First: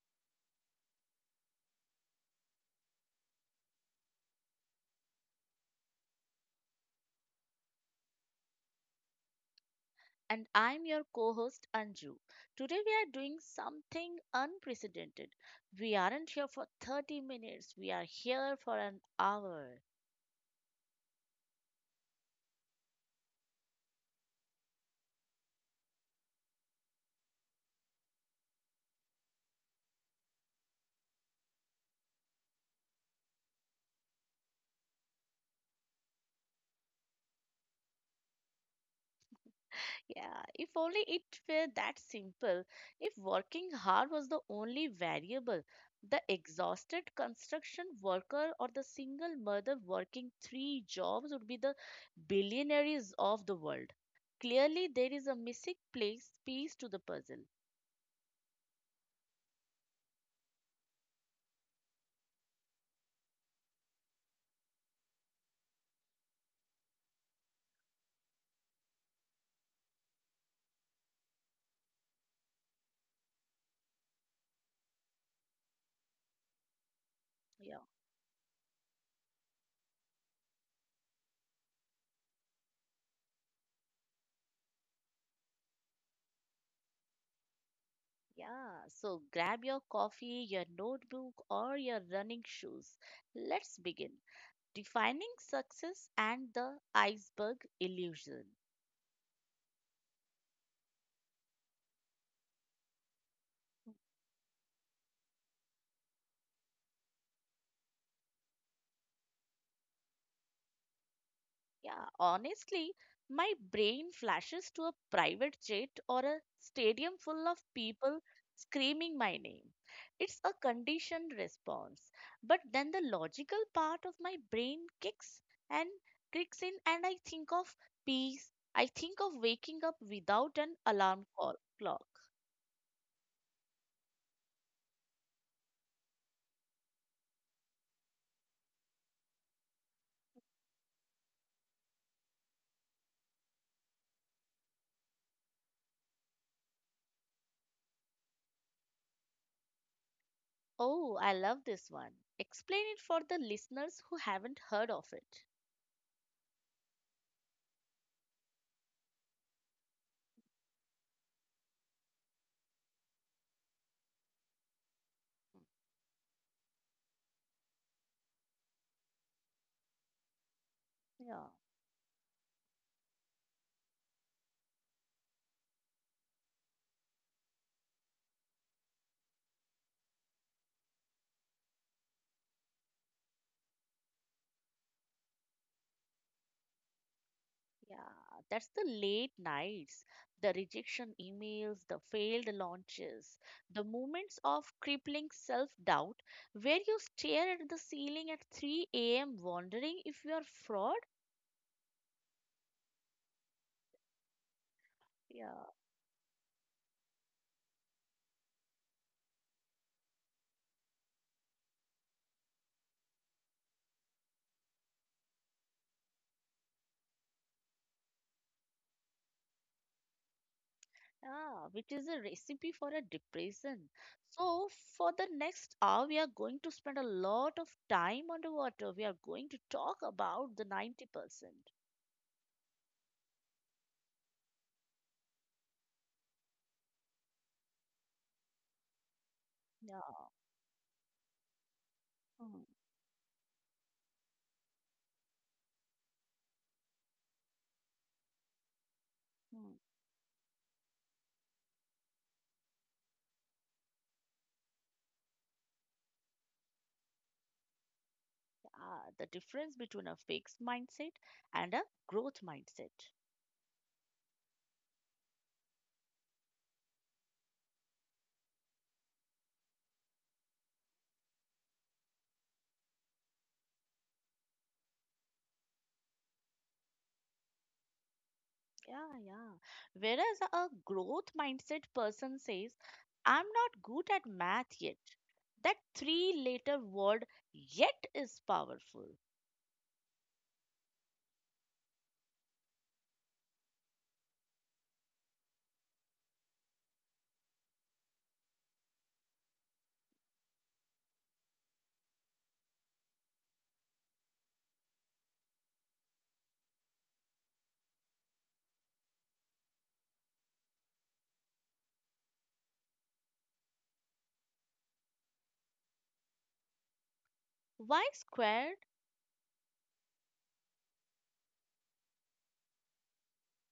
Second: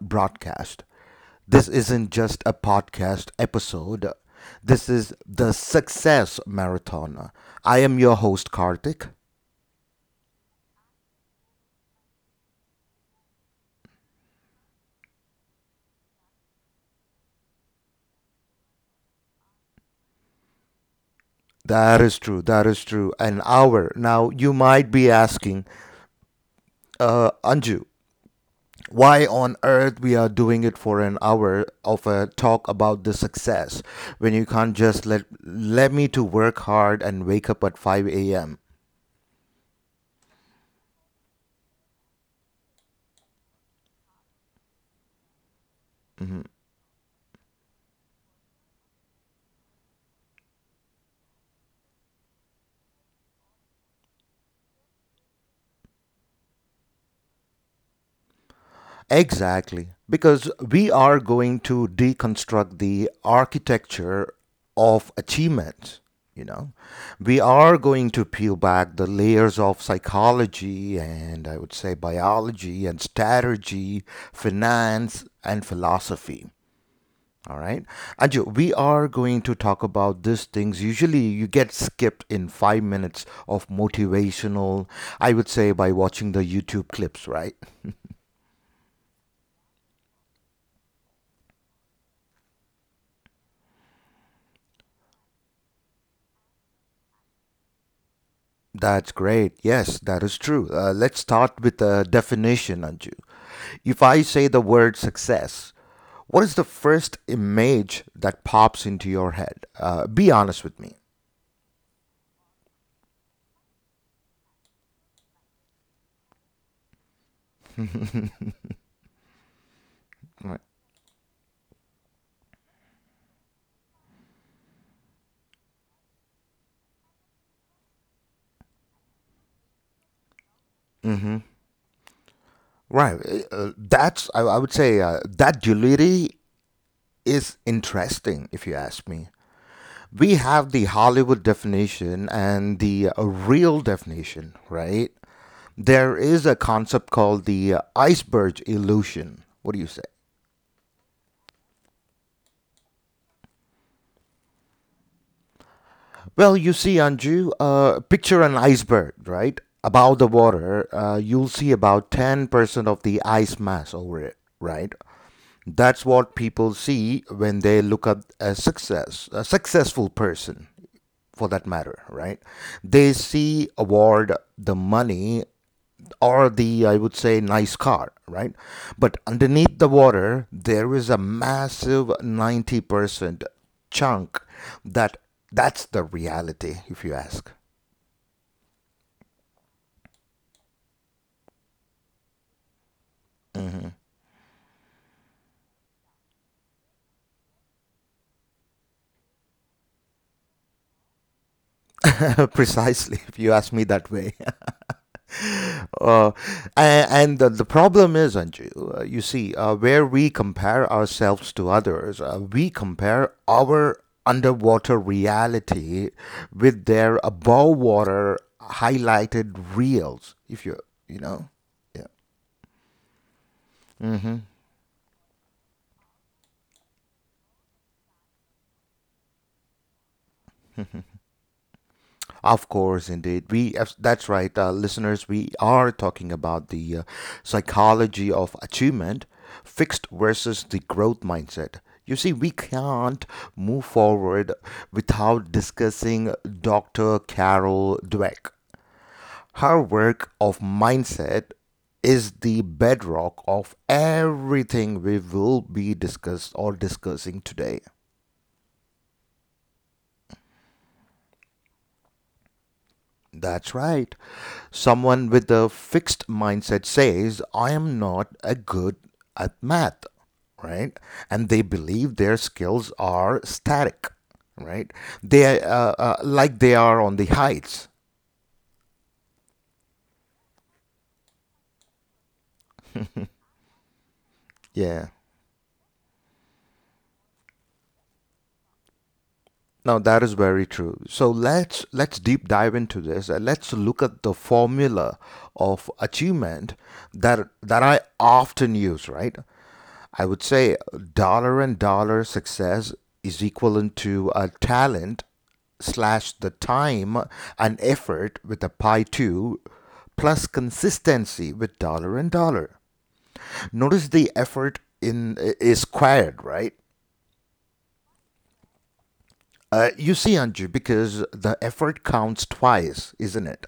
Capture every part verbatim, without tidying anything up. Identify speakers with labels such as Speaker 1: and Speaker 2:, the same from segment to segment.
Speaker 1: broadcast. This isn't just a podcast episode, this is the Success Marathon. I am your host, Karthik.
Speaker 2: And I'm your co host Anju. Today we are doing something unprecedented. We aren't here for thirty minutes, we are here for an hour.
Speaker 1: That is true, that is true. An hour. Now, you might be asking, uh, Anju, why on earth we are doing it for an hour of a talk about the success when you can't just let let me to work hard and wake up at five a.m.
Speaker 2: Yeah, if only it were that simple. If working hard was the only variable, the exhausted construction worker or the single mother working three jobs would be the billionaires of the world. Clearly, there is a missing place, piece to the puzzle.
Speaker 1: Exactly, because we are going to deconstruct the architecture of achievement. you know we are going to peel back the layers of psychology and I would say biology and strategy, finance, and philosophy. All
Speaker 2: Yeah,
Speaker 1: right. Anju, we are going to talk about these things. Usually you get skipped in five minutes of motivational, I would say, by watching the YouTube clips, right?
Speaker 2: yeah. So grab your coffee, your notebook, or your running shoes. Let's begin. Defining success and the iceberg illusion.
Speaker 1: That's great. Yes, that is true. Uh, let's start with the definition, Anju. If I say the word success, what is the first image that pops into your head? Uh, be honest with me.
Speaker 2: Yeah, honestly, my brain flashes to a private jet or a stadium full of people screaming my name. It's a
Speaker 1: Right.
Speaker 2: conditioned response. But then the logical part of my brain kicks and kicks in, and I think of peace. I think of waking up without an alarm call, clock.
Speaker 1: Right. Uh, that's, I, I would say, uh, that duality is interesting, if you ask me. We have the Hollywood definition and the uh, real definition, right? There is a concept called the uh, iceberg illusion. What do you say?
Speaker 2: Oh, I love this one. Explain it for the listeners who haven't heard of it.
Speaker 1: Well, you see, Anju, uh, picture an iceberg, right? Above the water, uh, you'll see about ten percent of the ice mass over it, right? That's what people see when they look at a success, a successful person,
Speaker 2: Yeah.
Speaker 1: for that matter, right? They see award the money, or the I would say nice car, right? But underneath the water there is a massive ninety percent chunk, that that's the reality if you ask.
Speaker 2: Yeah, that's the late nights, the rejection emails, the failed launches, the moments of crippling self doubt where you stare at the ceiling at three a m wondering if you are fraud.
Speaker 1: Precisely, if you ask me that way.
Speaker 2: Yeah,
Speaker 1: Uh, and and the, the problem is, Anju, uh, you see, uh, where we compare ourselves to others, uh, we compare our underwater reality with their above water highlighted reels. If you, you know,
Speaker 2: yeah, which is
Speaker 1: yeah.
Speaker 2: a recipe for a depression. So, for the next hour, we are going to spend a lot of time underwater. We are going to talk about the ninety percent.
Speaker 1: Of course, indeed. We abs- that's right, uh, listeners. We are talking about the uh, psychology of achievement,
Speaker 2: Yeah.
Speaker 1: fixed versus the growth mindset. You see, we
Speaker 2: Hmm,
Speaker 1: can't move forward without discussing doctor Carol Dweck.
Speaker 2: hmm.
Speaker 1: Her work of mindset is the bedrock of everything we will be discussed or discussing today.
Speaker 2: Ah, the difference between a fixed mindset and a growth mindset.
Speaker 1: That's right. Someone with a fixed mindset says, I am not a good at math, right? And they believe their skills are static, right? They uh, uh, like they are on the heights.
Speaker 2: Yeah, yeah. Whereas a growth mindset person says, I'm not good at math yet.
Speaker 1: Yeah.
Speaker 2: That three letter word yet is powerful.
Speaker 1: Now that is very true. So let's let's deep dive into this and let's look at the formula of achievement that that I often use, right? I would say dollar and dollar success is equivalent to a talent slash the time and effort with a pi two plus consistency with dollar and dollar. Notice the effort in is squared, right?
Speaker 2: Why squared?
Speaker 1: Uh, you see, Anju, because the effort counts twice, isn't it?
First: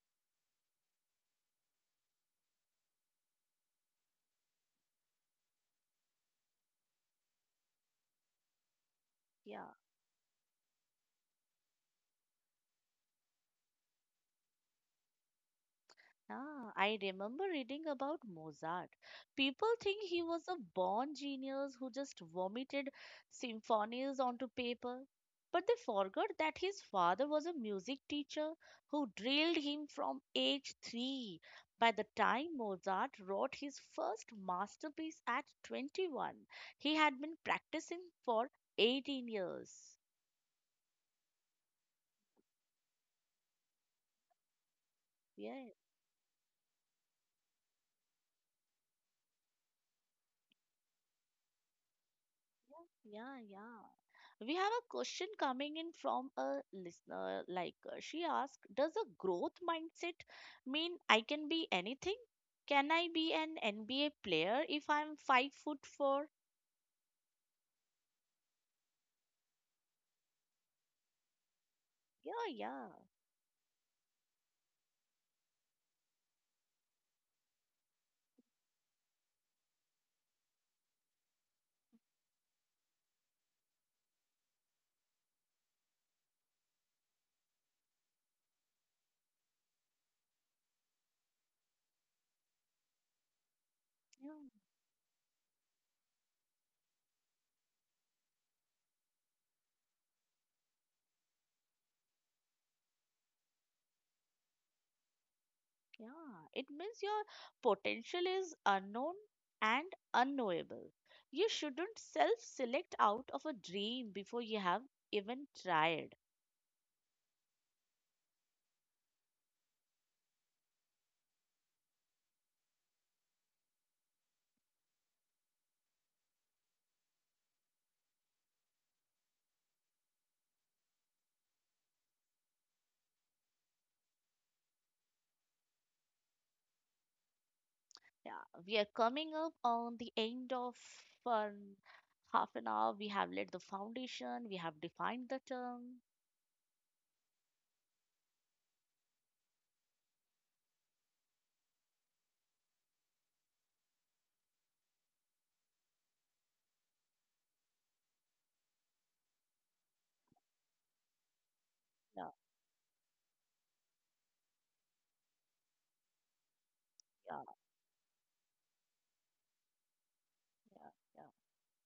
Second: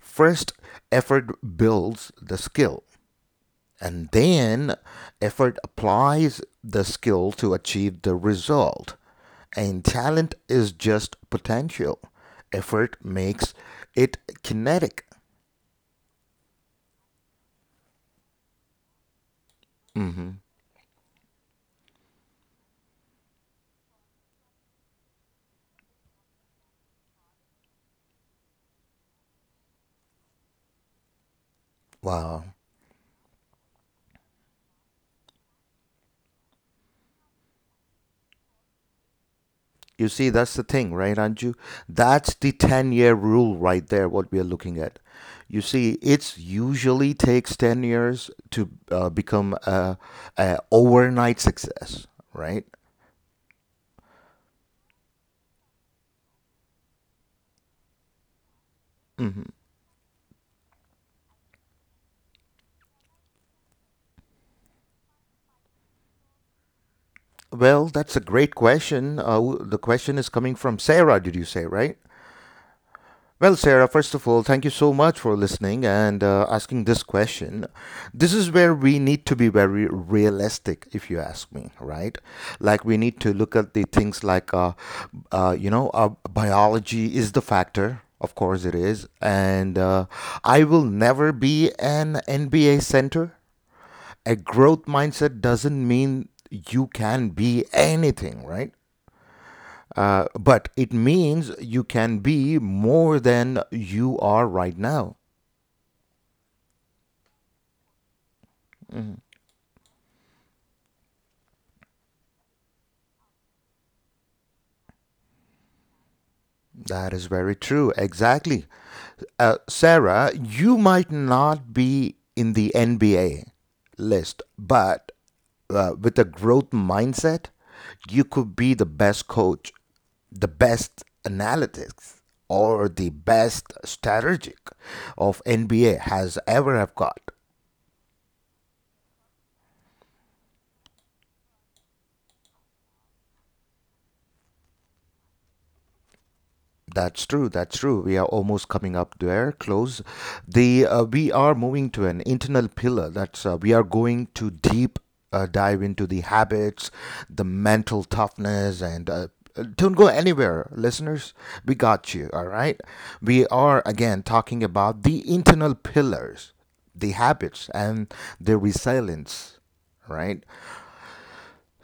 Speaker 1: First, effort builds the skill, and then effort applies the skill to achieve the result.
Speaker 2: Yeah.
Speaker 1: And talent is just potential. Effort makes it kinetic.
Speaker 2: Ah, I remember reading about Mozart. People think he was a born genius who just vomited symphonies onto paper. But they forgot that his father was a music teacher who drilled him from age three. By the
Speaker 1: Wow.
Speaker 2: time Mozart wrote his first masterpiece at twenty-one, he had been practicing for eighteen years.
Speaker 1: You see, that's the thing, right, Anju? That's the ten year rule right there, what we are looking at. You
Speaker 2: Yeah,
Speaker 1: see, it's usually takes ten years to uh, become a, a overnight success, right?
Speaker 2: yeah, yeah, yeah. We have a question coming in from a listener. Like uh, she asked, does a growth mindset mean I can be anything? Can I be an N B A player if I'm five foot four?
Speaker 1: Well, that's a great question. Uh, the question is coming from Sarah, did you say, right?
Speaker 2: Yeah, yeah,
Speaker 1: Well, Sarah, first of all, thank you so much for listening and uh, asking this question. This is where we need to be very realistic, if you ask me, right? Like, we need to look at the things like, uh, uh, you know, uh, biology is the factor. Of course, it is. And uh, I will never be an N B A center. A
Speaker 2: yeah,
Speaker 1: growth mindset doesn't mean you can be anything, right? Uh, but it means you can be more than you are right now.
Speaker 2: yeah. It means your potential is unknown and unknowable. You shouldn't self select out of a dream before you have even tried.
Speaker 1: That is very true. Exactly. Uh, Sarah, you might not be in the N B A list, but uh, with a growth mindset, you could be the best coach, the best analytics, or the best strategic of N B A has ever have got.
Speaker 2: Yeah, we are coming up on the end of um, half an hour. We have laid the foundation, we have defined the term.
Speaker 1: That's true. That's true. We are almost coming up there, close. The uh, we are moving to an internal pillar. That's uh, We are going to deep uh, dive into the habits, the mental toughness, and uh, don't go anywhere, listeners. We got
Speaker 2: Yeah,
Speaker 1: you. All right. We are again talking about the internal pillars, the
Speaker 2: yeah,
Speaker 1: habits, and the resilience. Right.
Speaker 2: yeah,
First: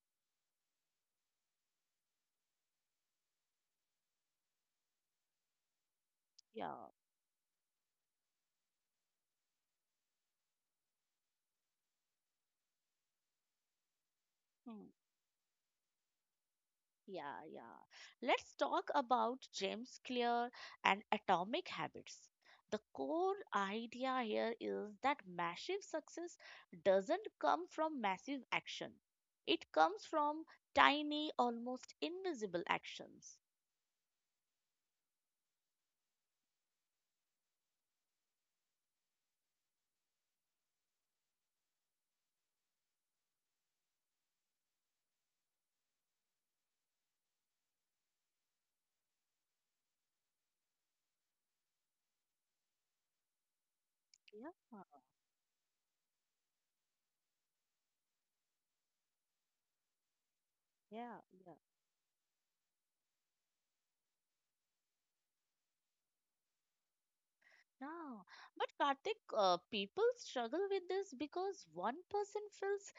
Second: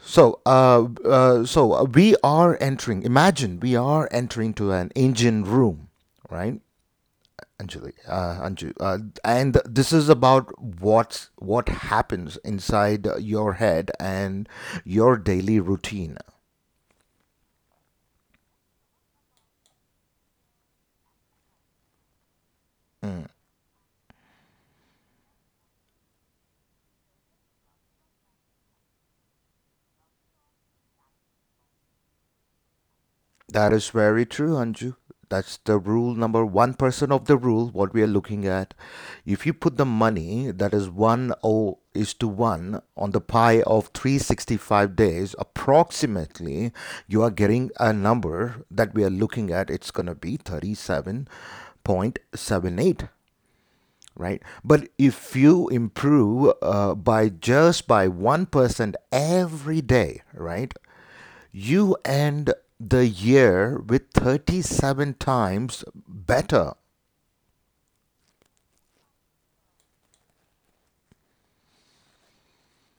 Speaker 1: So, uh, uh, so uh, we are entering. Imagine we are entering to an engine room, right,
Speaker 2: yeah, yeah.
Speaker 1: Anjali? Uh, Anju, uh, and this is about what's what happens inside your head and
Speaker 2: Hmm.
Speaker 1: your daily routine.
Speaker 2: Yeah, yeah. Let's talk about James Clear and atomic habits. The core idea here is that massive success doesn't come from massive action. It comes from tiny, almost invisible actions.
Speaker 1: That is very true, Anju. That's the rule number one percent of the rule, what we are looking at. If you put the money that is one oh is to one on the pie of three sixty-five days, approximately, you are getting a number that we are looking at. It's going to be thirty-seven point seven eight. Right,
Speaker 2: Yeah,
Speaker 1: but if you improve uh, by just by one percent every day, right,
Speaker 2: yeah,
Speaker 1: you end the year with thirty-seven times better.
Speaker 2: Yeah, but Karthik, uh, people struggle with this because one person feels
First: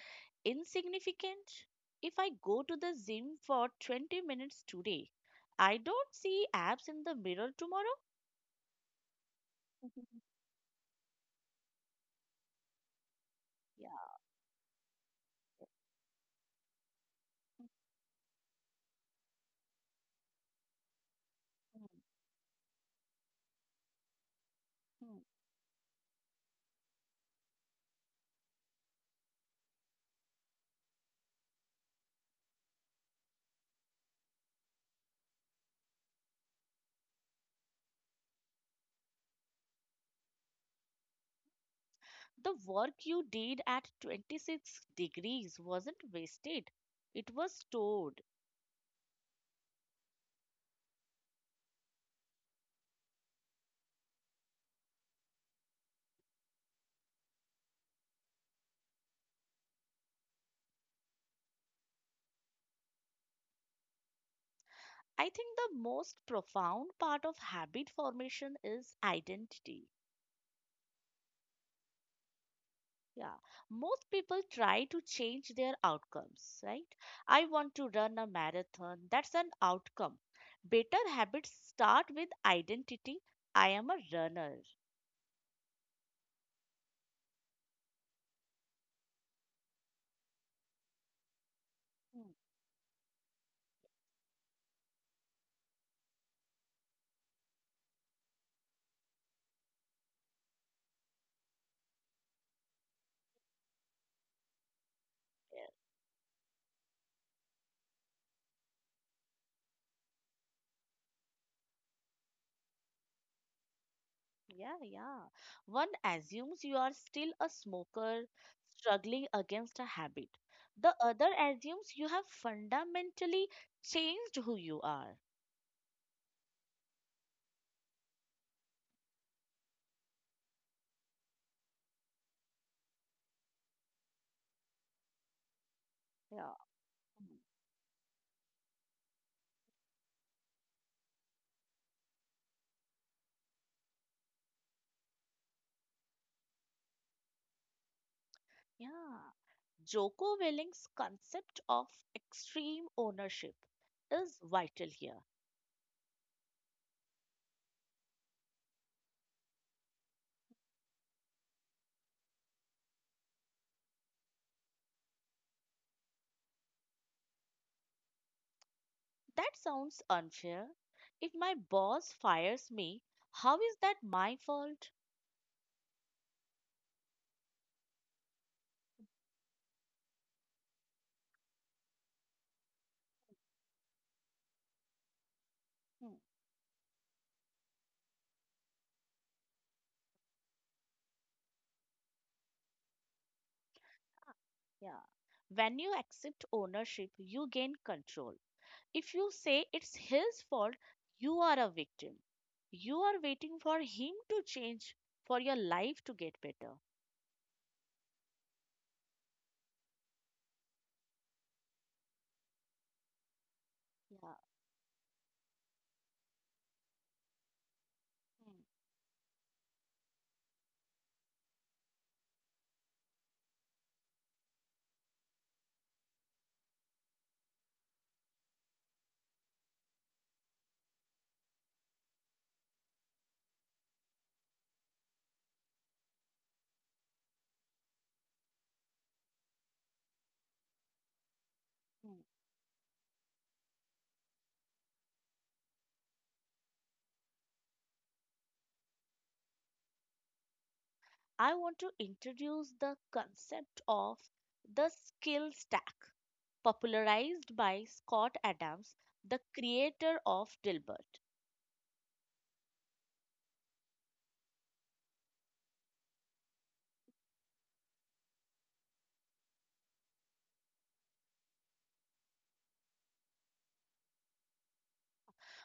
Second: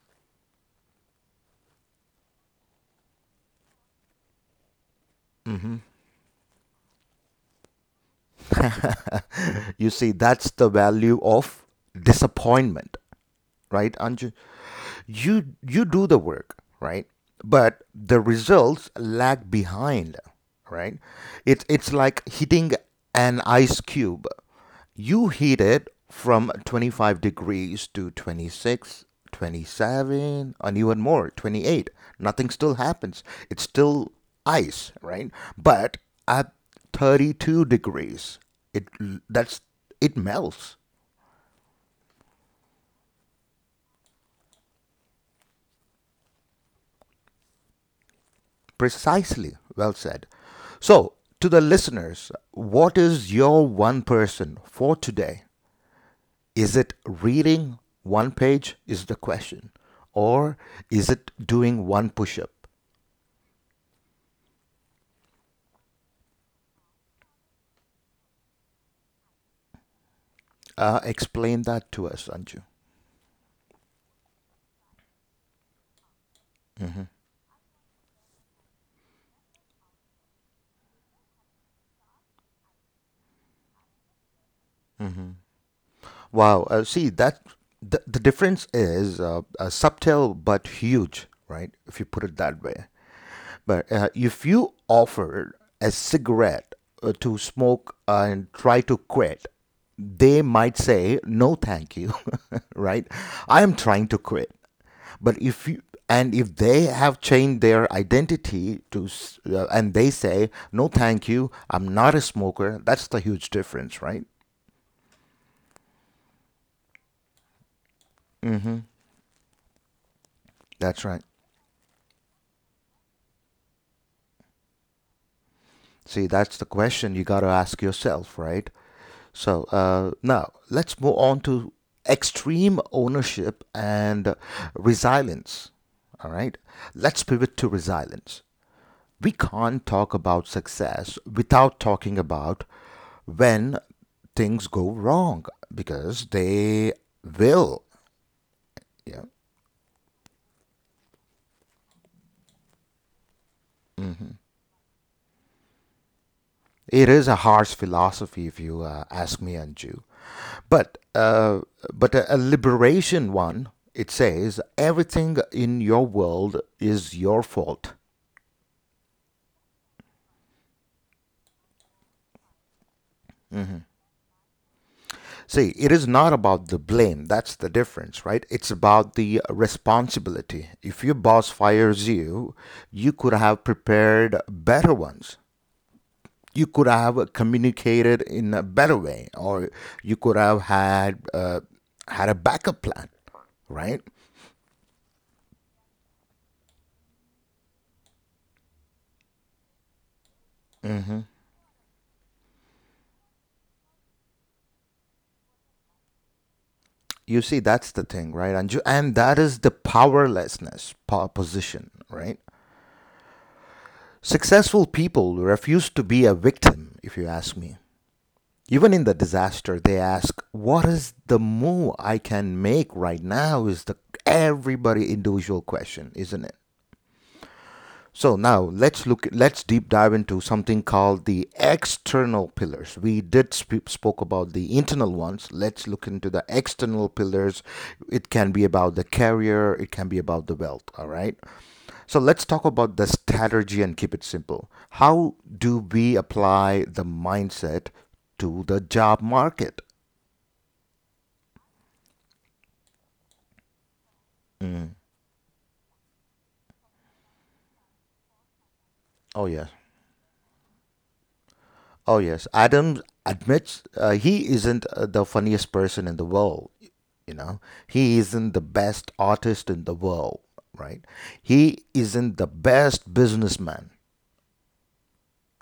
Speaker 2: insignificant. If I go to the gym for twenty minutes today, I don't see abs in the mirror tomorrow.
Speaker 1: You see, that's the value of disappointment, right,
Speaker 2: Yeah.
Speaker 1: Anju? you you do the work, right, but the results lag behind, right? It's
Speaker 2: Mm,
Speaker 1: it's like hitting an ice cube.
Speaker 2: mm.
Speaker 1: You heat it from twenty-five degrees to twenty six, twenty seven, and even more twenty-eight, nothing still happens. It's still ice, right? But at thirty-two degrees, it that's it melts.
Speaker 2: The work you did at twenty-six degrees wasn't wasted, it was stored.
Speaker 1: Precisely. Well said. So, to the listeners, what is your one person for today? Is it reading one page? Is the question. Or is it doing one push up?
Speaker 2: I think the most profound part of habit formation is identity.
Speaker 1: Uh, explain that to us, Anju.
Speaker 2: Yeah, most people try to change their outcomes, right? I want to run a marathon. That's an outcome. Better habits start with identity. I am a runner.
Speaker 1: Wow. Uh, see, that the, the difference is uh, uh, subtle but huge, right? If you put
Speaker 2: Hmm,
Speaker 1: it that way. But uh, if you offer a cigarette uh, to smoke uh, and try to quit, they might say, no, thank you, right? I am trying to quit. But
Speaker 2: Yeah,
Speaker 1: if you, and if they have changed their identity to, s- uh, and they say, no, thank you, I'm not a smoker, that's the huge difference, right?
Speaker 2: yeah. yeah. One assumes you are still a smoker struggling against a habit. The
Speaker 1: That's right.
Speaker 2: other assumes you have fundamentally changed who you are.
Speaker 1: See, that's the question you got to ask yourself, right? So uh, now let's move on to extreme ownership and uh, resilience. All
Speaker 2: Yeah.
Speaker 1: right, let's
Speaker 2: hmm,
Speaker 1: pivot to resilience. We can't talk about success without talking about when things go wrong because they will. Yeah.
Speaker 2: Yeah. Joko Willing's concept of extreme ownership is vital here.
Speaker 1: It is a harsh philosophy, if you uh, ask me, Anju. But uh, but a, a liberation one. It says everything in your world is your fault.
Speaker 2: That sounds unfair. If my boss fires me, how is that my fault?
Speaker 1: See, it is not about the blame. That's the difference, right? It's about the responsibility. If your boss fires you, you could have prepared better ones.
Speaker 2: Hmm,
Speaker 1: You could have communicated in a better way, or you could have had uh, had a backup plan, right?
Speaker 2: yeah. When you accept ownership, you gain control. If you say it's his fault, you are a victim. You are waiting for him to change for your life to get better.
Speaker 1: You see, that's the thing, right, Anju? And that is the powerlessness po- position, right?
Speaker 2: Yeah.
Speaker 1: Successful people refuse to be a victim, if you ask me.
Speaker 2: Hmm,
Speaker 1: Even in the disaster, they ask, what is the move I can make right now? Is the everybody individual question, isn't it? So now let's look let's deep dive into something called the external pillars. We did sp- spoke about the internal ones. Let's look into the external pillars. It can be about the career, it can be about the wealth, all right?
Speaker 2: hmm.
Speaker 1: So let's talk about the strategy and keep it simple. How do we apply the mindset to the job market?
Speaker 2: I want to introduce the concept of the skill stack, popularized by Scott Adams, the
Speaker 1: Oh yeah.
Speaker 2: creator of Dilbert.
Speaker 1: Oh yes, Adam admits uh, he isn't uh, the funniest person in the world. You know, he isn't the best artist in the world, right? He isn't the best businessman.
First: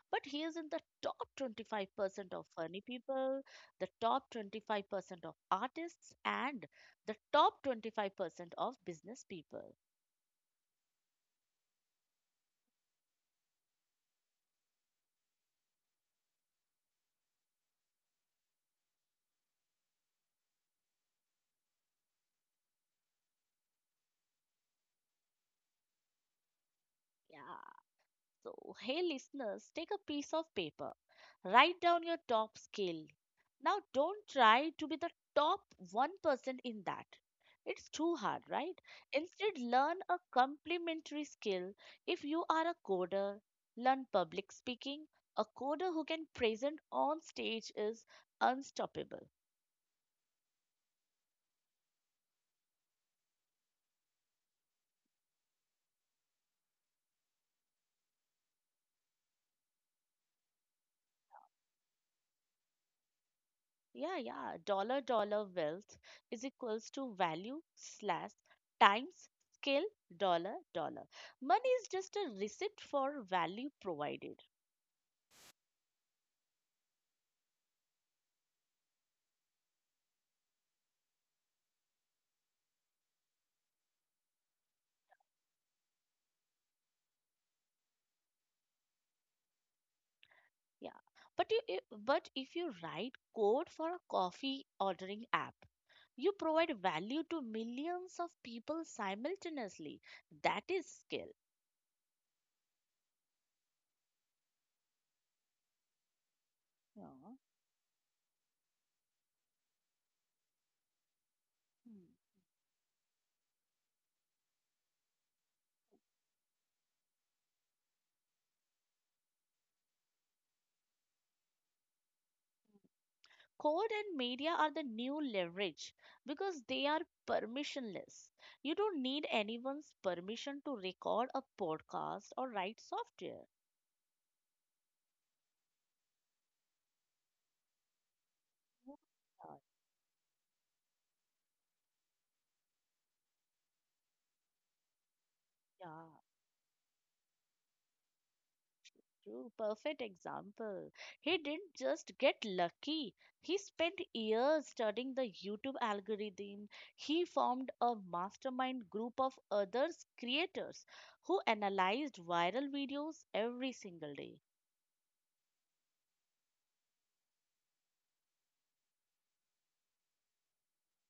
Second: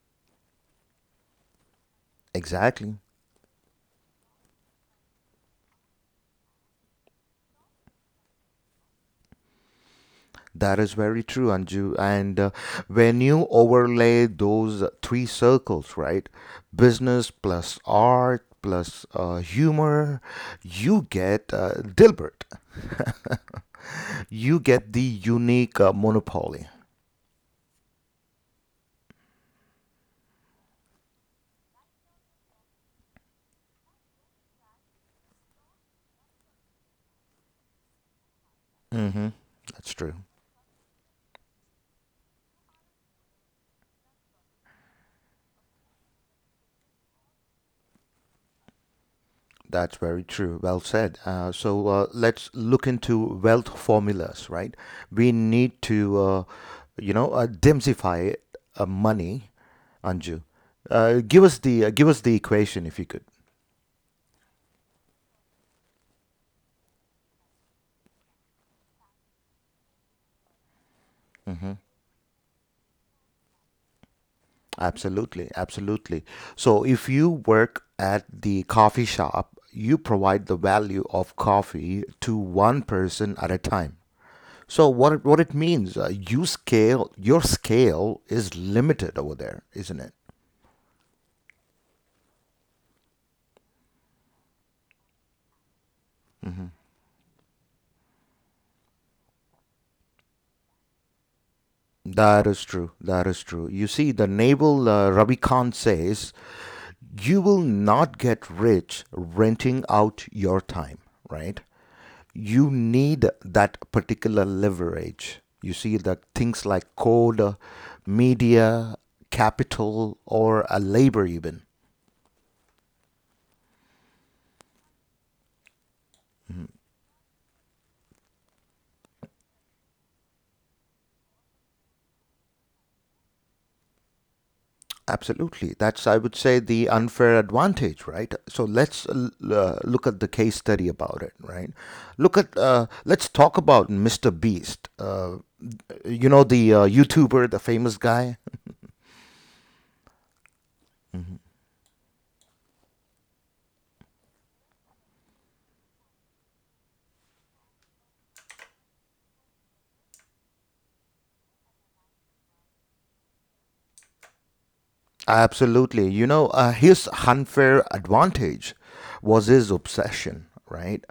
Speaker 2: But he is in the top twenty-five percent of funny
Speaker 1: Exactly.
Speaker 2: people, the top twenty-five percent of artists, and the top twenty-five percent of business people.
Speaker 1: That is very true, Anju. And uh, when you overlay those three circles, right? Business plus art plus uh, humor, you get uh, Dilbert. You get the unique uh, monopoly.
Speaker 2: Yeah. So, hey listeners, take a piece of paper, write down your top skill. Now, don't try to be the top one percent in that. It's too hard, right? Instead,
Speaker 1: That's
Speaker 2: learn
Speaker 1: true.
Speaker 2: a complementary skill. If you are a coder, learn public speaking. A coder who can present on stage is unstoppable.
Speaker 1: That's very true. Well said. Uh, so uh, let's look into wealth formulas, right? We need to, uh, you know, uh, demystify uh, money, Anju. Uh, give us the uh, give us the equation if you could.
Speaker 2: Yeah, yeah. Dollar dollar wealth is equals to value slash times scale dollar dollar. Money is just a receipt for value provided.
Speaker 1: Absolutely, absolutely. So if you work at the coffee shop, you provide the value of coffee to one person at a time. So what it, what it means, uh, you scale your scale is limited over there, isn't it?
Speaker 2: Yeah. But you, i- but if you write code for a coffee ordering app, you provide value to millions of people simultaneously. That is scale.
Speaker 1: That is true. That is true. You see, the naval uh, Ravi Khan says,
Speaker 2: Yeah.
Speaker 1: you will not get rich renting out your time, right?
Speaker 2: Hmm.
Speaker 1: You need that particular leverage. You see, that things like code, uh, media, capital, or a labor even.
Speaker 2: Code and media are the new leverage because they are permissionless. You don't need anyone's permission to record a podcast or write software.
Speaker 1: Absolutely. That's, I would say, the unfair advantage, right? So let's uh, l-
Speaker 2: Yeah,
Speaker 1: uh, look at the case study about it, right? Look at, uh, let's talk about mister Beast. Uh,
Speaker 2: yeah,
Speaker 1: you know, the uh, YouTuber, the famous guy.
Speaker 2: true. Perfect example. He didn't just get lucky. He spent years studying the YouTube algorithm. He formed a mastermind group of others creators who analyzed viral videos every single day.
Speaker 1: Absolutely. You know, uh, his unfair advantage was his obsession, right?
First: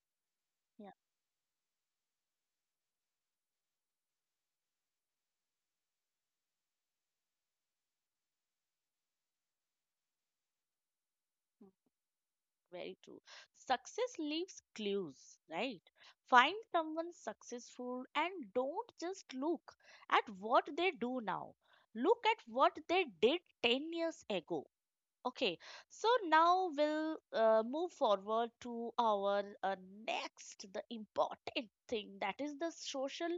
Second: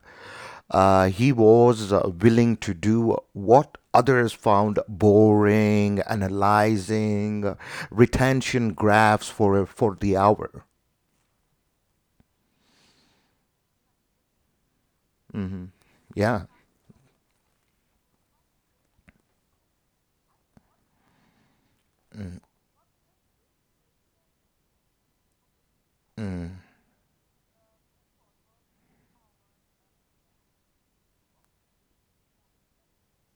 Speaker 1: Uh, he was uh, willing to do what others found boring, analyzing uh, retention graphs for for the hour.
Speaker 2: Very true. Success leaves clues,
Speaker 1: Hmm.
Speaker 2: right?
Speaker 1: Yeah.
Speaker 2: Find someone successful and don't just look at what they do now. Look at what they did ten years ago. Okay, so
Speaker 1: Mm.
Speaker 2: now we'll uh, move forward to our uh, next, the important thing that is the social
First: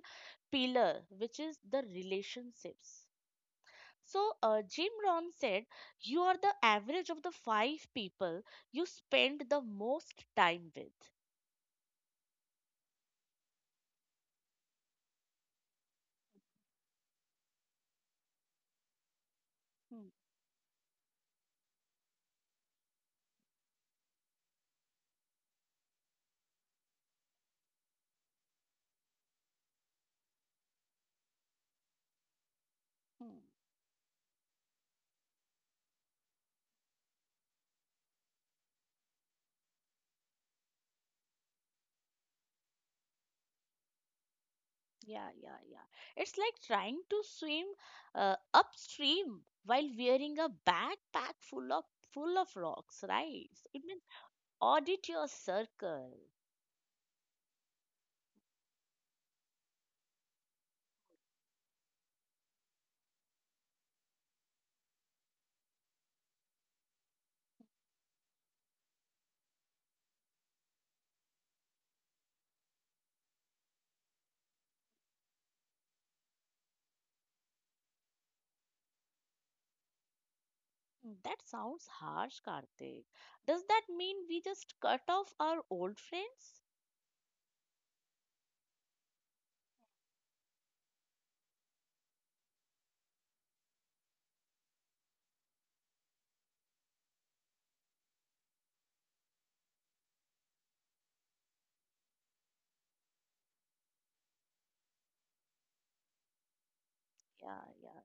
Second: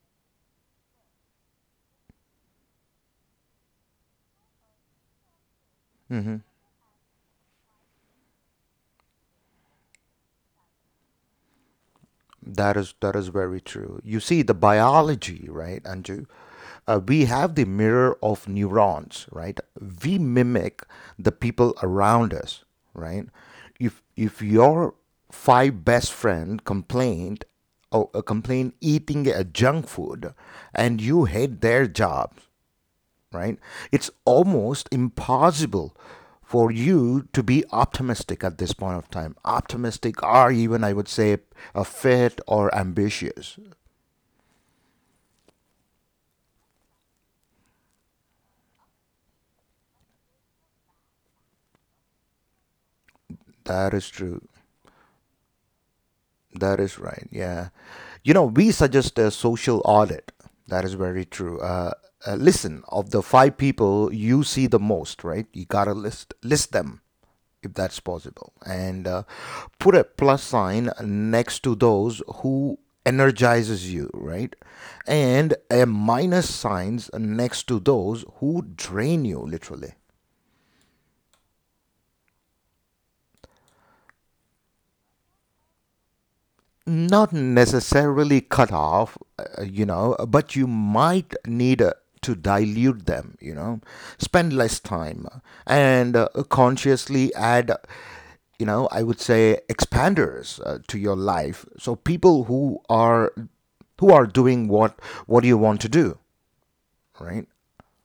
Speaker 2: pillar, which is the relationships. So, uh, Jim Rohn said, you are the average of the five people you spend the most time with.
Speaker 1: That is that is very true. You see, the biology, right, Anju? Uh, we have the mirror of neurons, right?
Speaker 2: Hmm,
Speaker 1: We mimic the people around us, right? If if your five best friend complained, oh, uh, complained eating a junk food, and you hate their job,
Speaker 2: hmm.
Speaker 1: right? It's almost impossible for you to be optimistic at this point of time. Optimistic, or even I would say, a fit or ambitious.
Speaker 2: Yeah, yeah, yeah. It's like trying to swim uh, upstream while wearing a backpack full of full of rocks, right? So, it
Speaker 1: That
Speaker 2: means
Speaker 1: is true.
Speaker 2: audit your circle.
Speaker 1: That is right. Yeah. You know, we suggest a social audit. That is very true. Uh, uh, listen, of the five people you see the most, right? You gotta list list them if that's possible, and uh, put a plus sign next to those who energizes you, right? And a minus signs next to those who drain you, literally.
Speaker 2: Hmm, That sounds harsh, Karthik. Does that mean we just cut off our old friends?
Speaker 1: Not necessarily cut off, uh, you know, but you might need uh, to dilute them, you know, spend less time uh, and uh, consciously add, uh, you know, I would say expanders uh, to your life. So people who are who are doing what what you want to do, right?
Speaker 2: Yeah, yeah.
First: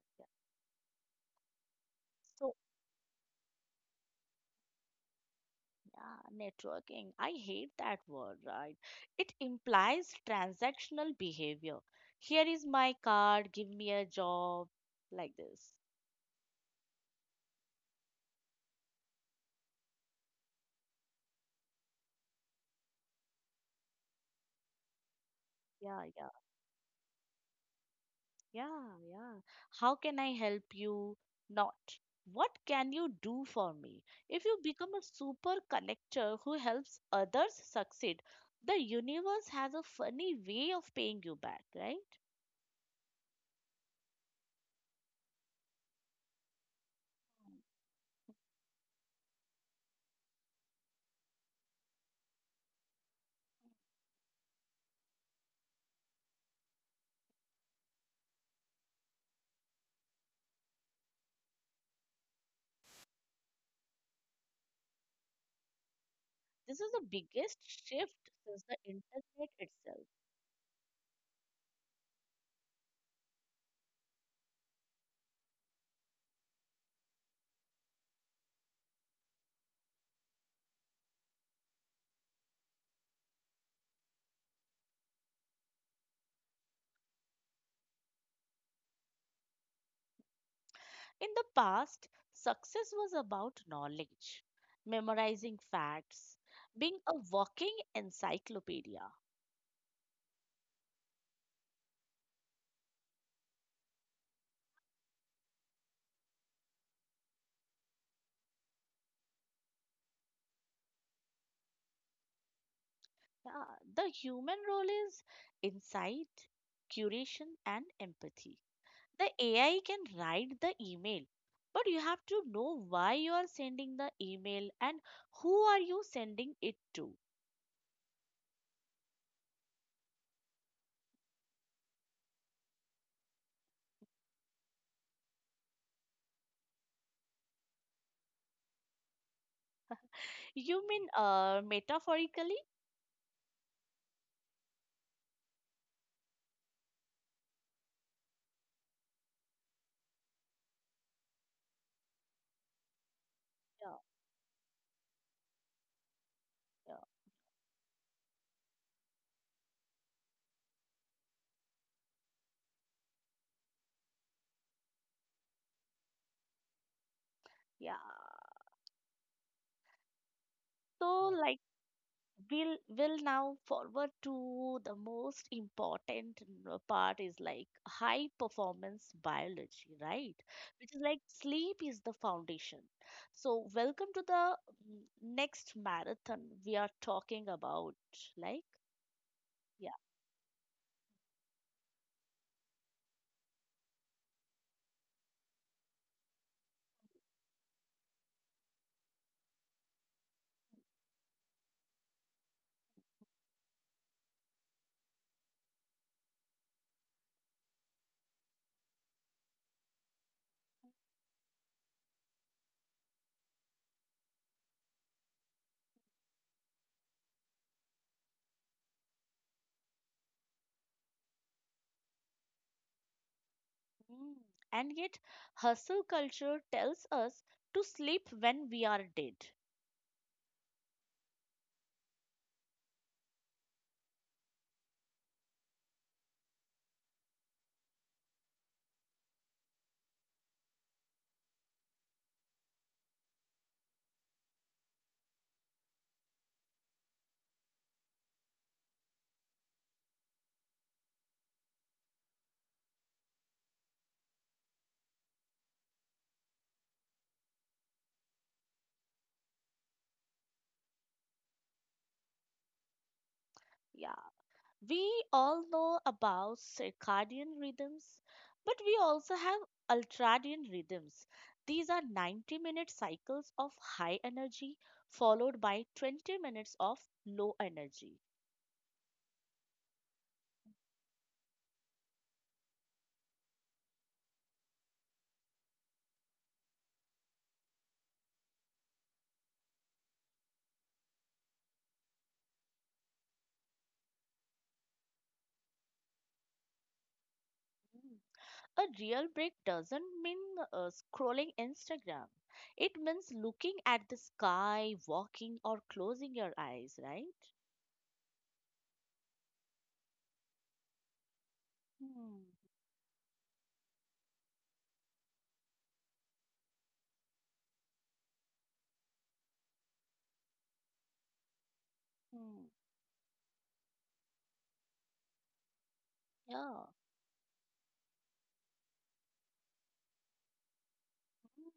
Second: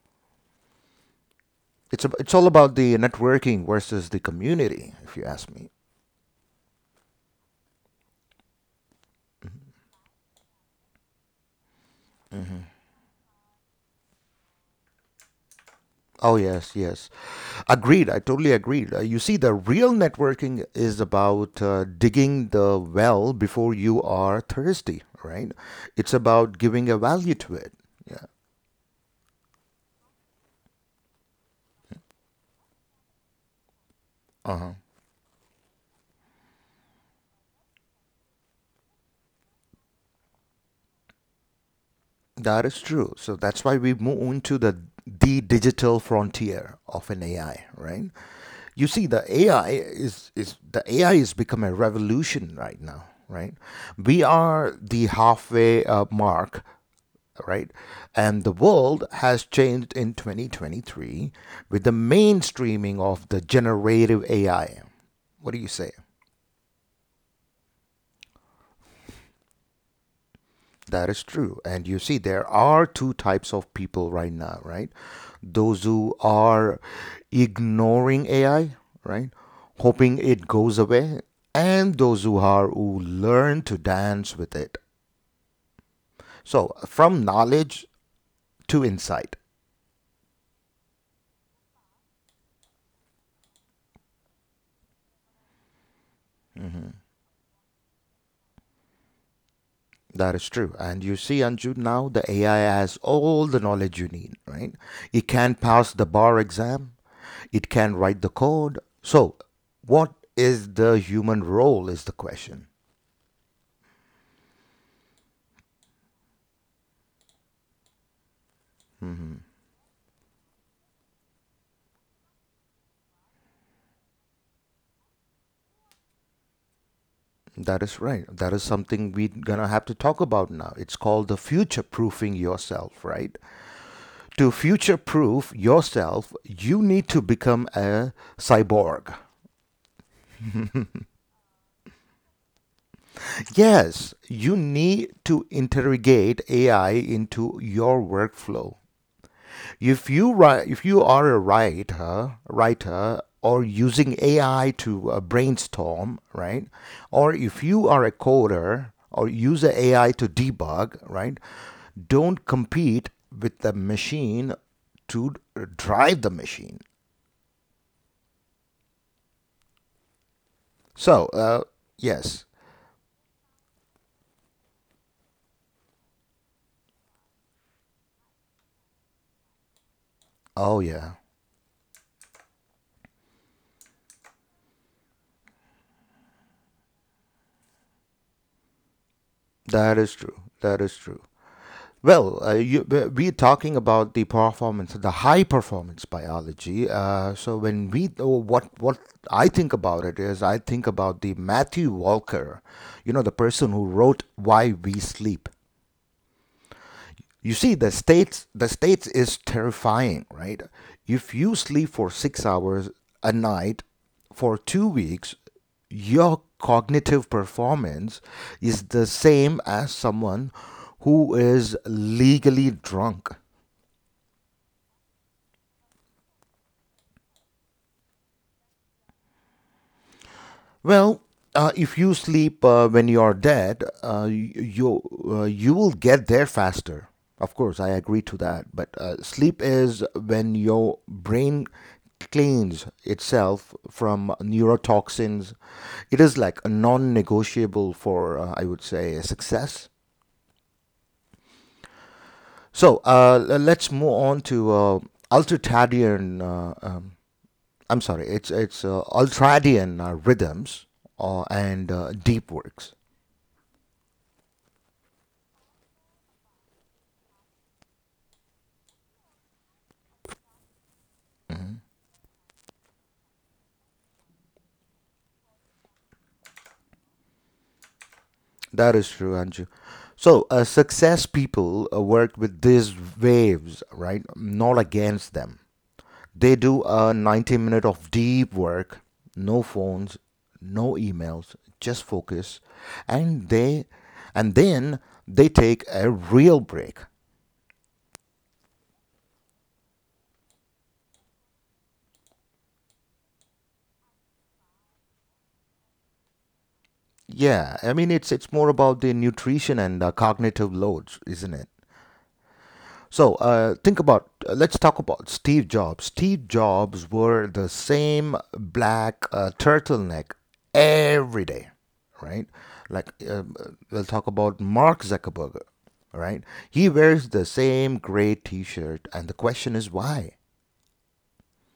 Speaker 1: It's a, it's all
Speaker 2: So,
Speaker 1: about the networking versus the community, if you ask me.
Speaker 2: Yeah, networking. I hate that word, right? It implies transactional behavior. Here is my card, give me a job, like this.
Speaker 1: Oh, yes, yes. Agreed. I totally agreed. Uh, you see, the real networking is about uh, digging the well before you are thirsty, right?
Speaker 2: Yeah,
Speaker 1: It's
Speaker 2: yeah,
Speaker 1: about giving a value to it. Yeah.
Speaker 2: yeah, yeah. How can I help you? Not. What can you do for me? If you become a super connector who helps others succeed, the universe has a funny way of paying you back, right?
Speaker 1: That is true. So that's why we move into the the digital frontier of an A I, right? You see, the A I is is the A I is become a revolution right now, right? We are the halfway uh, mark, right? And the world has changed in twenty twenty-three with the mainstreaming of the generative A I. What do you say?
Speaker 2: This is the biggest shift since the internet itself.
Speaker 1: That is true. And you see, there are two types of people right now, right? Those who are ignoring A I, right? Hoping it goes away, and those who are who learn to dance with it. So, from knowledge to insight.
Speaker 2: In the past, success was about knowledge, memorizing facts, being a walking encyclopedia.
Speaker 1: That is true. And you see, Anju, now the A I has all the knowledge you need, right? It can pass the bar exam, it can write the code. So, what is the human role, is the question.
Speaker 2: Yeah, the human role is insight, curation, and empathy. The A I can write the email, but you have to know why you are sending the email and who are you sending it to.
Speaker 1: That is right. That is something we're going to have to talk about now. It's called the future proofing yourself, right? To future proof yourself, you need to become a cyborg.
Speaker 2: You mean uh, metaphorically?
Speaker 1: Yes, you need to interrogate A I into your workflow. If you write, if you are a writer, writer or
Speaker 2: Yeah,
Speaker 1: using A I to uh, brainstorm, right?
Speaker 2: yeah.
Speaker 1: Or if you are a coder or use A I to debug, right? Don't compete with the machine to drive the machine.
Speaker 2: yeah.
Speaker 1: So,
Speaker 2: So, like,
Speaker 1: uh, yes.
Speaker 2: we'll will now forward to the most important n- part is like high performance biology, right,
Speaker 1: Oh,
Speaker 2: which is
Speaker 1: yeah.
Speaker 2: like sleep is the foundation. So welcome to the mm, next marathon we are talking about like. Yeah.
Speaker 1: That is true. That is true. Well, uh, you, we- we're talking about the performance, the high performance biology. Uh, so when we, oh, what what I think about it is, I think about the Matthew Walker, you know, the person who wrote Why We Sleep. You see, the states, the states is terrifying, right? If you sleep for six hours a night for two weeks, your cognitive performance is the same as someone who is legally drunk.
Speaker 2: Mm. And yet hustle culture tells us to sleep when we are dead.
Speaker 1: Well, uh, if you sleep uh, when you are dead, uh, y- you uh, you will get there faster. Of course, I agree to that. But uh, sleep is when your brain cleans itself from neurotoxins. It is like a non-negotiable for, uh, I would say, success. So uh, l- let's move on to uh, ultradian. Uh, um, I'm sorry, it's it's uh, ultradian uh, rhythms uh, and uh, deep works.
Speaker 2: Yeah. We all know about circadian rhythms, but we also have ultradian rhythms. These are ninety minute cycles of high energy followed by twenty minutes of low energy.
Speaker 1: That is true, Anju. So, uh, success people uh, work with these waves, right? Not against them. They do a ninety minute of deep work, no phones, no emails, just focus, and they and then they take a real break.
Speaker 2: Mm. A real break doesn't mean uh, scrolling Instagram. It means looking at the sky, walking, or closing your eyes, right?
Speaker 1: Yeah, I mean it's it's more about the nutrition and uh, cognitive loads, isn't it?
Speaker 2: Hmm.
Speaker 1: So uh, think about, uh, let's talk about Steve Jobs. Steve Jobs wore the same black uh, turtleneck every day, right?
Speaker 2: Hmm.
Speaker 1: Like, uh, we'll talk about Mark Zuckerberg, right?
Speaker 2: Yeah.
Speaker 1: He wears the same gray t shirt, and the question is why?
Speaker 2: Mm.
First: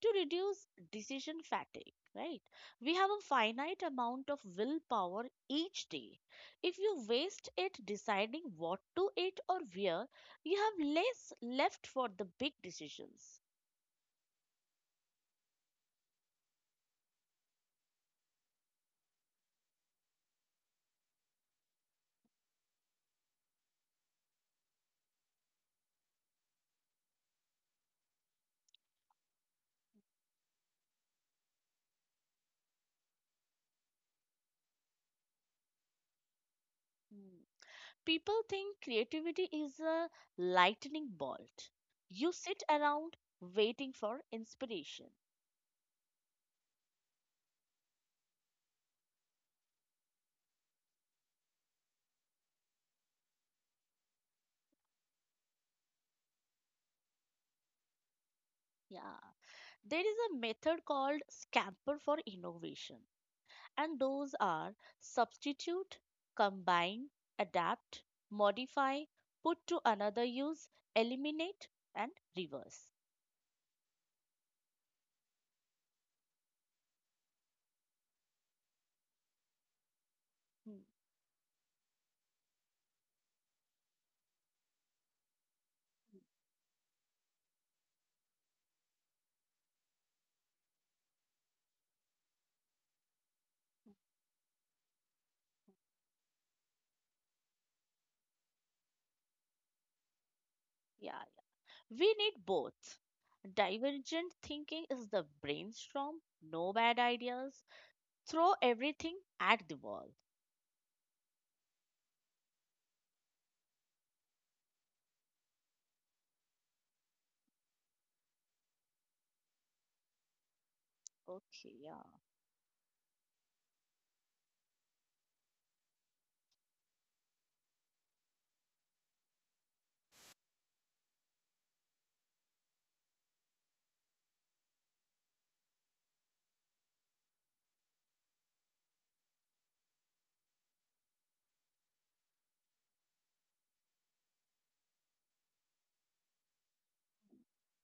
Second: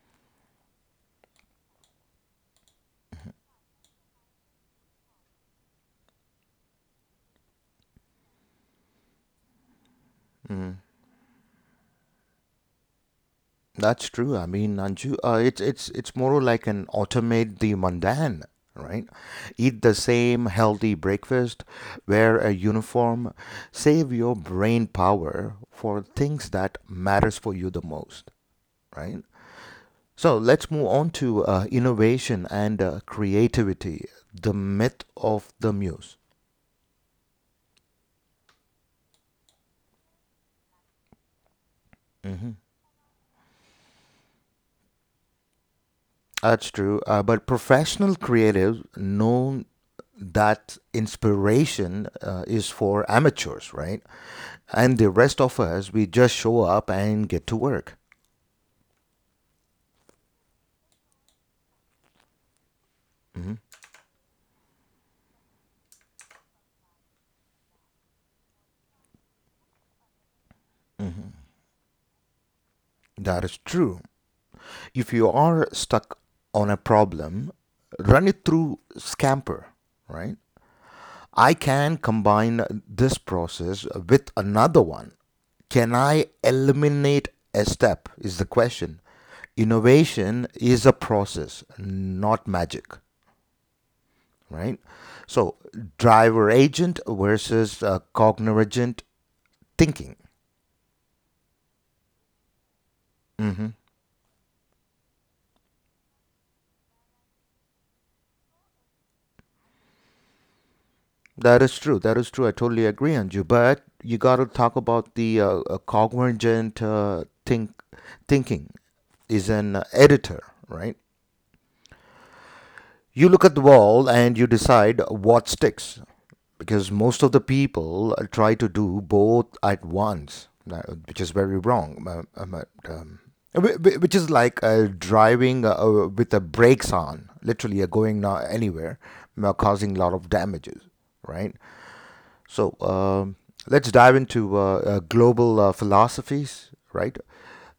Speaker 2: To reduce decision fatigue, right? We have a finite amount of willpower each day. If you waste it deciding what to eat or wear, you have less left for the big decisions.
Speaker 1: That's true. I mean, Anju, uh, it's it's it's more like an automate the mundane, right? Eat the same healthy breakfast, wear a uniform, save your brain power for things that matters for you the most, right? So let's move on to uh, innovation and uh, creativity, the myth of the muse.
Speaker 2: Mm. People think creativity is a lightning bolt. You sit around waiting for inspiration.
Speaker 1: That's true. Uh, but professional creatives know that inspiration uh, is for amateurs, right? And the rest of us, we just show up and get to work.
Speaker 2: Yeah. There is a method called scamper for innovation, and those are substitute, combine, adapt, modify, put to another use, eliminate, and reverse.
Speaker 1: That is true. If you are stuck on a problem, run it through Scamper, right?
Speaker 2: Hmm,
Speaker 1: I can combine this process with another one. Can I eliminate a step? Is the question. Innovation is a process, not magic, right? So, driver agent versus uh, cognorigent thinking.
Speaker 2: Yeah, we need both. Divergent thinking is the brainstorm, no bad ideas, throw everything at the wall.
Speaker 1: That is true. That is true. I totally agree on you. But you got to talk about the uh, uh, cognorigent uh, think thinking is an uh, editor, right?
Speaker 2: Okay, yeah.
Speaker 1: You look at the wall and you decide what sticks, because most of the people uh, try to do both at once, uh, which is very wrong. Uh, um, uh, um, which is like uh, driving uh, uh, with the brakes on, literally uh, going not anywhere, uh, causing a lot of damages, right. So um, let's dive into uh, uh, global uh, philosophies, right?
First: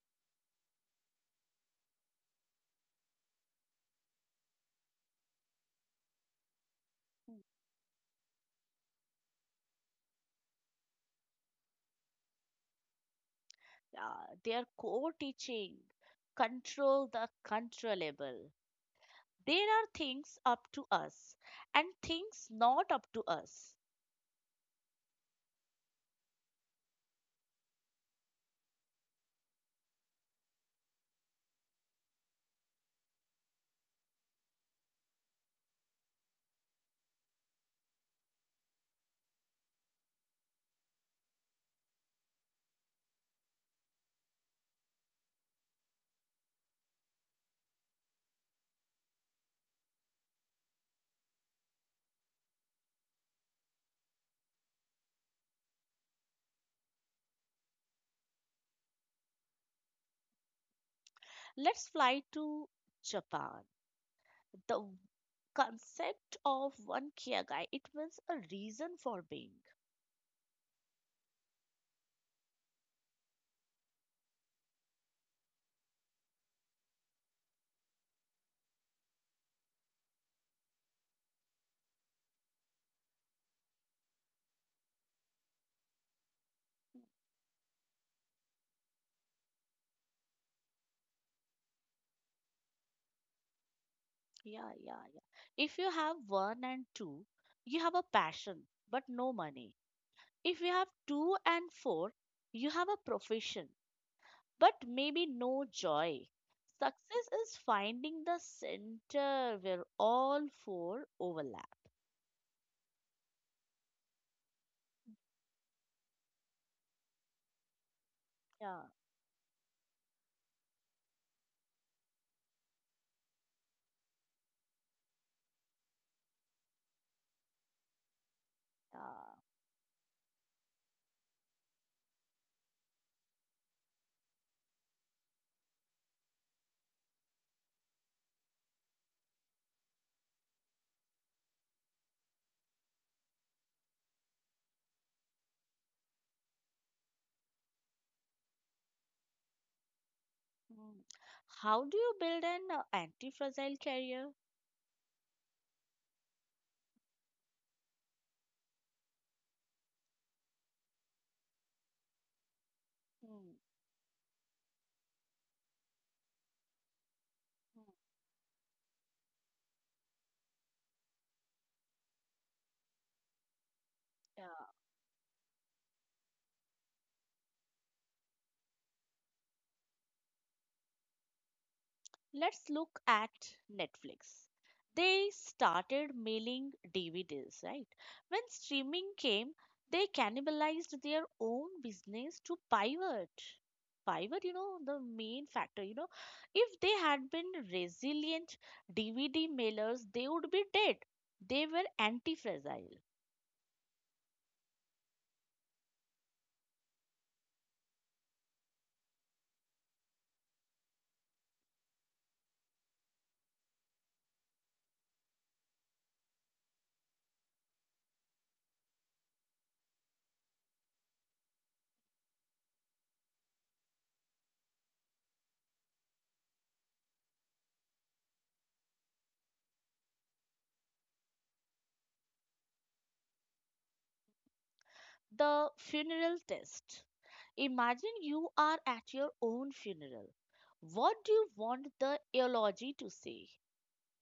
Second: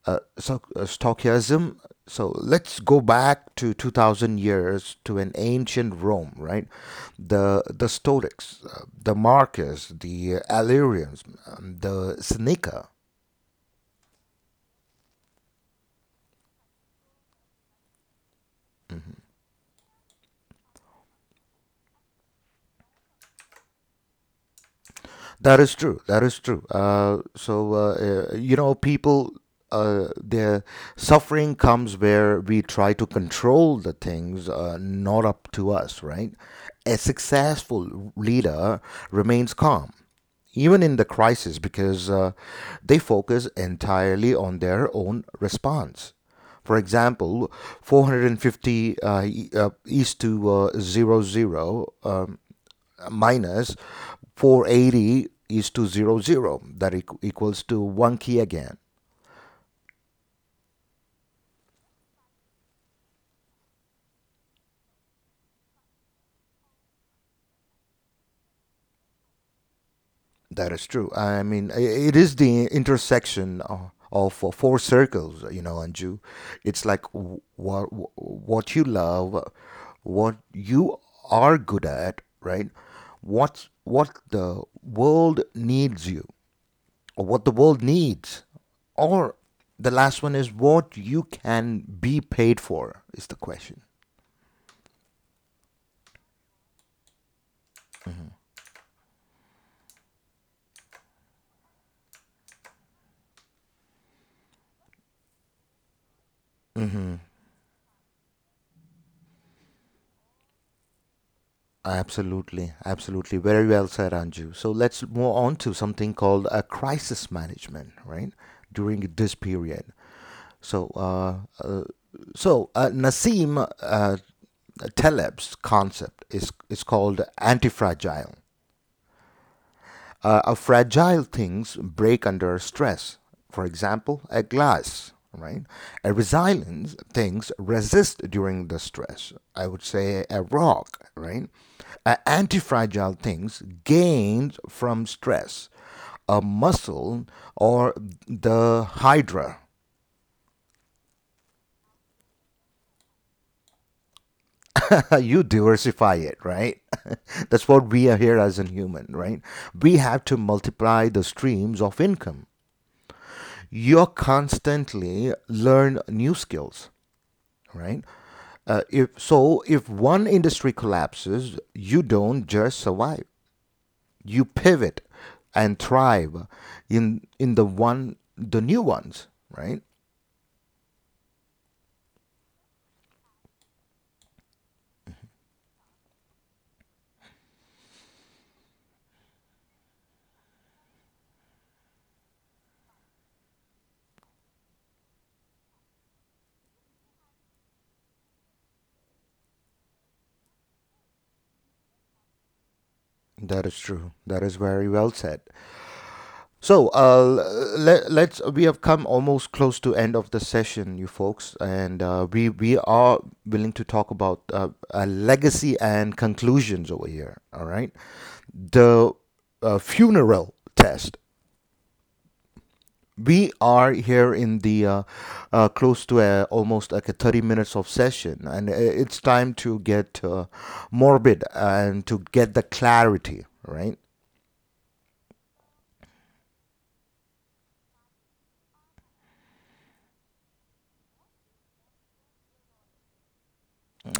Speaker 1: Uh, so uh, Stoicism. So let's go back to two thousand years to an ancient Rome, right? The the Stoics, uh, the Marcus, the Illyrians, um, the Seneca.
Speaker 2: Yeah, their core teaching control the controllable. There are things up to us and things not up to us.
Speaker 1: That is true. That is true. Uh, so uh, uh, you know, people, uh, their suffering comes where we try to control the things uh, not up to us, right? A successful leader remains calm, even in the crisis, because uh, they focus entirely on their own response. For example, four hundred fifty uh, e- uh, east to uh, 00 zero, um, minus four hundred eighty is to zero zero. That equals to one key again.
Speaker 2: Let's fly to Japan. The concept of one kyagai, it means a reason for being.
Speaker 1: That is true. I mean, it is the intersection of, of uh, four circles, you know, Anju. It's like what what you love, what you are good at, right? What's what the world needs you, or what the world needs, or the last one is what you can be paid for is the question.
Speaker 2: Yeah, yeah, yeah. If you have one and two, you have a passion but no money. If you have two and four, you have a profession but maybe no joy. Success is finding the center where all four overlap.
Speaker 1: Absolutely, absolutely. Very well said, Anju. So let's move on to something called a crisis management, right?
Speaker 2: Yeah,
Speaker 1: During this period. So, uh, uh, so uh, Nassim uh, Taleb's concept is is called anti-fragile.
Speaker 2: yeah.
Speaker 1: Uh, our fragile things break under stress. For example, a glass, right? A resilient things resist during the stress. I would say a rock, right? Uh, anti-fragile things gained from stress. A muscle or the hydra.
Speaker 2: Hmm. How do you build an uh, anti-fragile career?
Speaker 1: You diversify it, right? That's what we are here as a human, right? We have to multiply the streams of income.
Speaker 2: Hmm.
Speaker 1: You're constantly learn new skills, right? Uh, if so, if one industry collapses, you don't just survive.
Speaker 2: Uh,
Speaker 1: You pivot and thrive in in the one the new ones, right?
Speaker 2: let's look at Netflix. They started mailing D V Ds, right? When streaming came, they cannibalized their own business to pivot. Pivot, you know, the main factor, you know, if they had been resilient D V D mailers, they would be dead. They were anti fragile.
Speaker 1: That is true. That is very well said. So uh, let, let's we have come almost close to end of the session, you folks, and uh, we we are willing to talk about uh, a legacy and conclusions over here. All right, the uh, funeral test. We are here in the uh, uh, close to uh almost like a thirty minutes of session, and i- it's time to get uh, morbid and to get the clarity, right?
Speaker 2: The funeral test. Imagine you are at your own funeral. What do you want the eulogy to say?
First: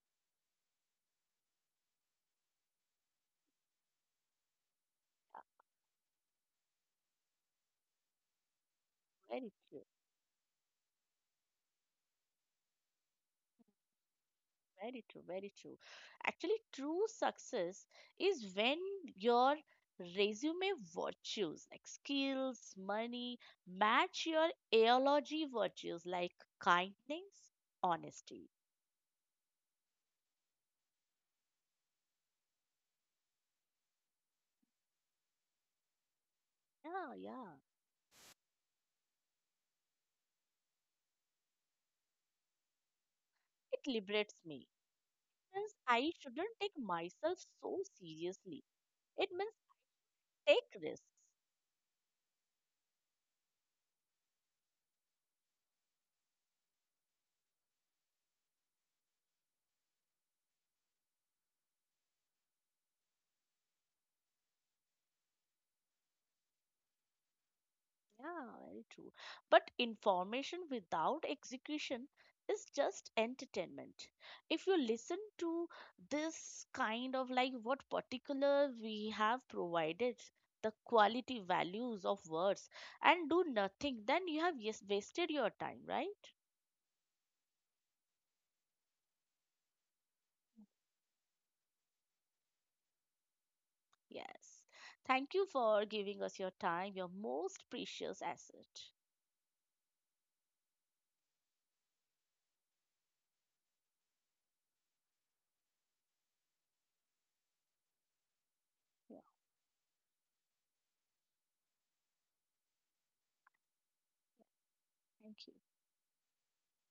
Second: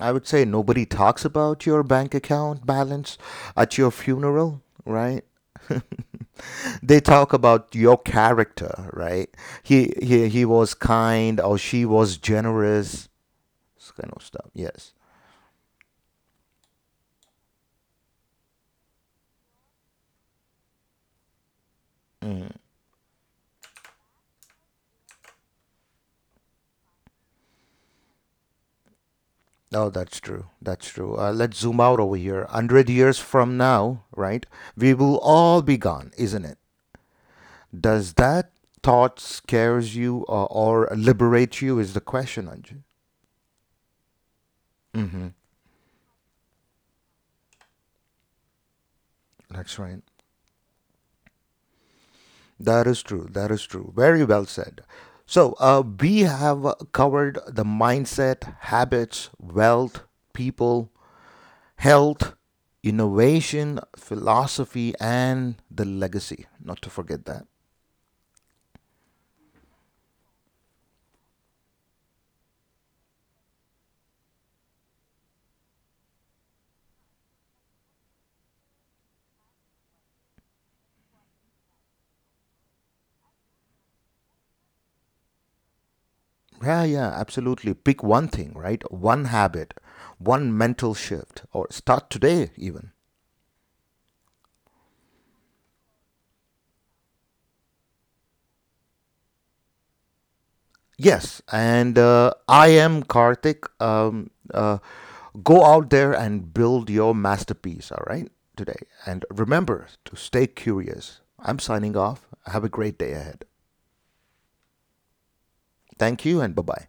Speaker 1: I would say nobody talks about your bank account balance at your funeral, right? They talk about your character, right?
Speaker 2: Very true,
Speaker 1: He he he was kind or she was generous. This kind of stuff. Yes.
Speaker 2: very true, very true. Actually, true success is when your resume virtues like skills, money match your eulogy virtues like kindness, honesty.
Speaker 1: Oh, that's true. That's true. Uh, let's zoom out over here. one hundred years from now, right? We will all be gone, isn't it?
Speaker 2: Yeah, yeah.
Speaker 1: Does that thought scares you or, or liberate you is the question, Anju.
Speaker 2: It liberates me. Since I shouldn't take myself so seriously. It means
Speaker 1: That's right.
Speaker 2: take risks.
Speaker 1: That is true. That is true. Very well said. So, uh, we have uh, covered the mindset, habits, wealth, people, health, innovation, philosophy, and the legacy. Not to forget that.
Speaker 2: Yeah, very true. But information without execution is just entertainment. If you listen to this kind of like what particular we have provided, the quality values of words, and do nothing, then you have yes, wasted your time, right?
Speaker 1: Yeah, yeah, absolutely. Pick one thing, right? One habit, one mental shift, or start today, even.
Speaker 2: Yes. Thank you for giving us your time, your most precious asset.
Speaker 1: Yes, and uh, I am Karthik. Um, uh, go out there and build your masterpiece, all right, today.
Speaker 2: Yeah,
Speaker 1: And remember to stay curious. I'm signing off. Have a great day ahead.
Speaker 2: thank you.
Speaker 1: Thank you and bye bye.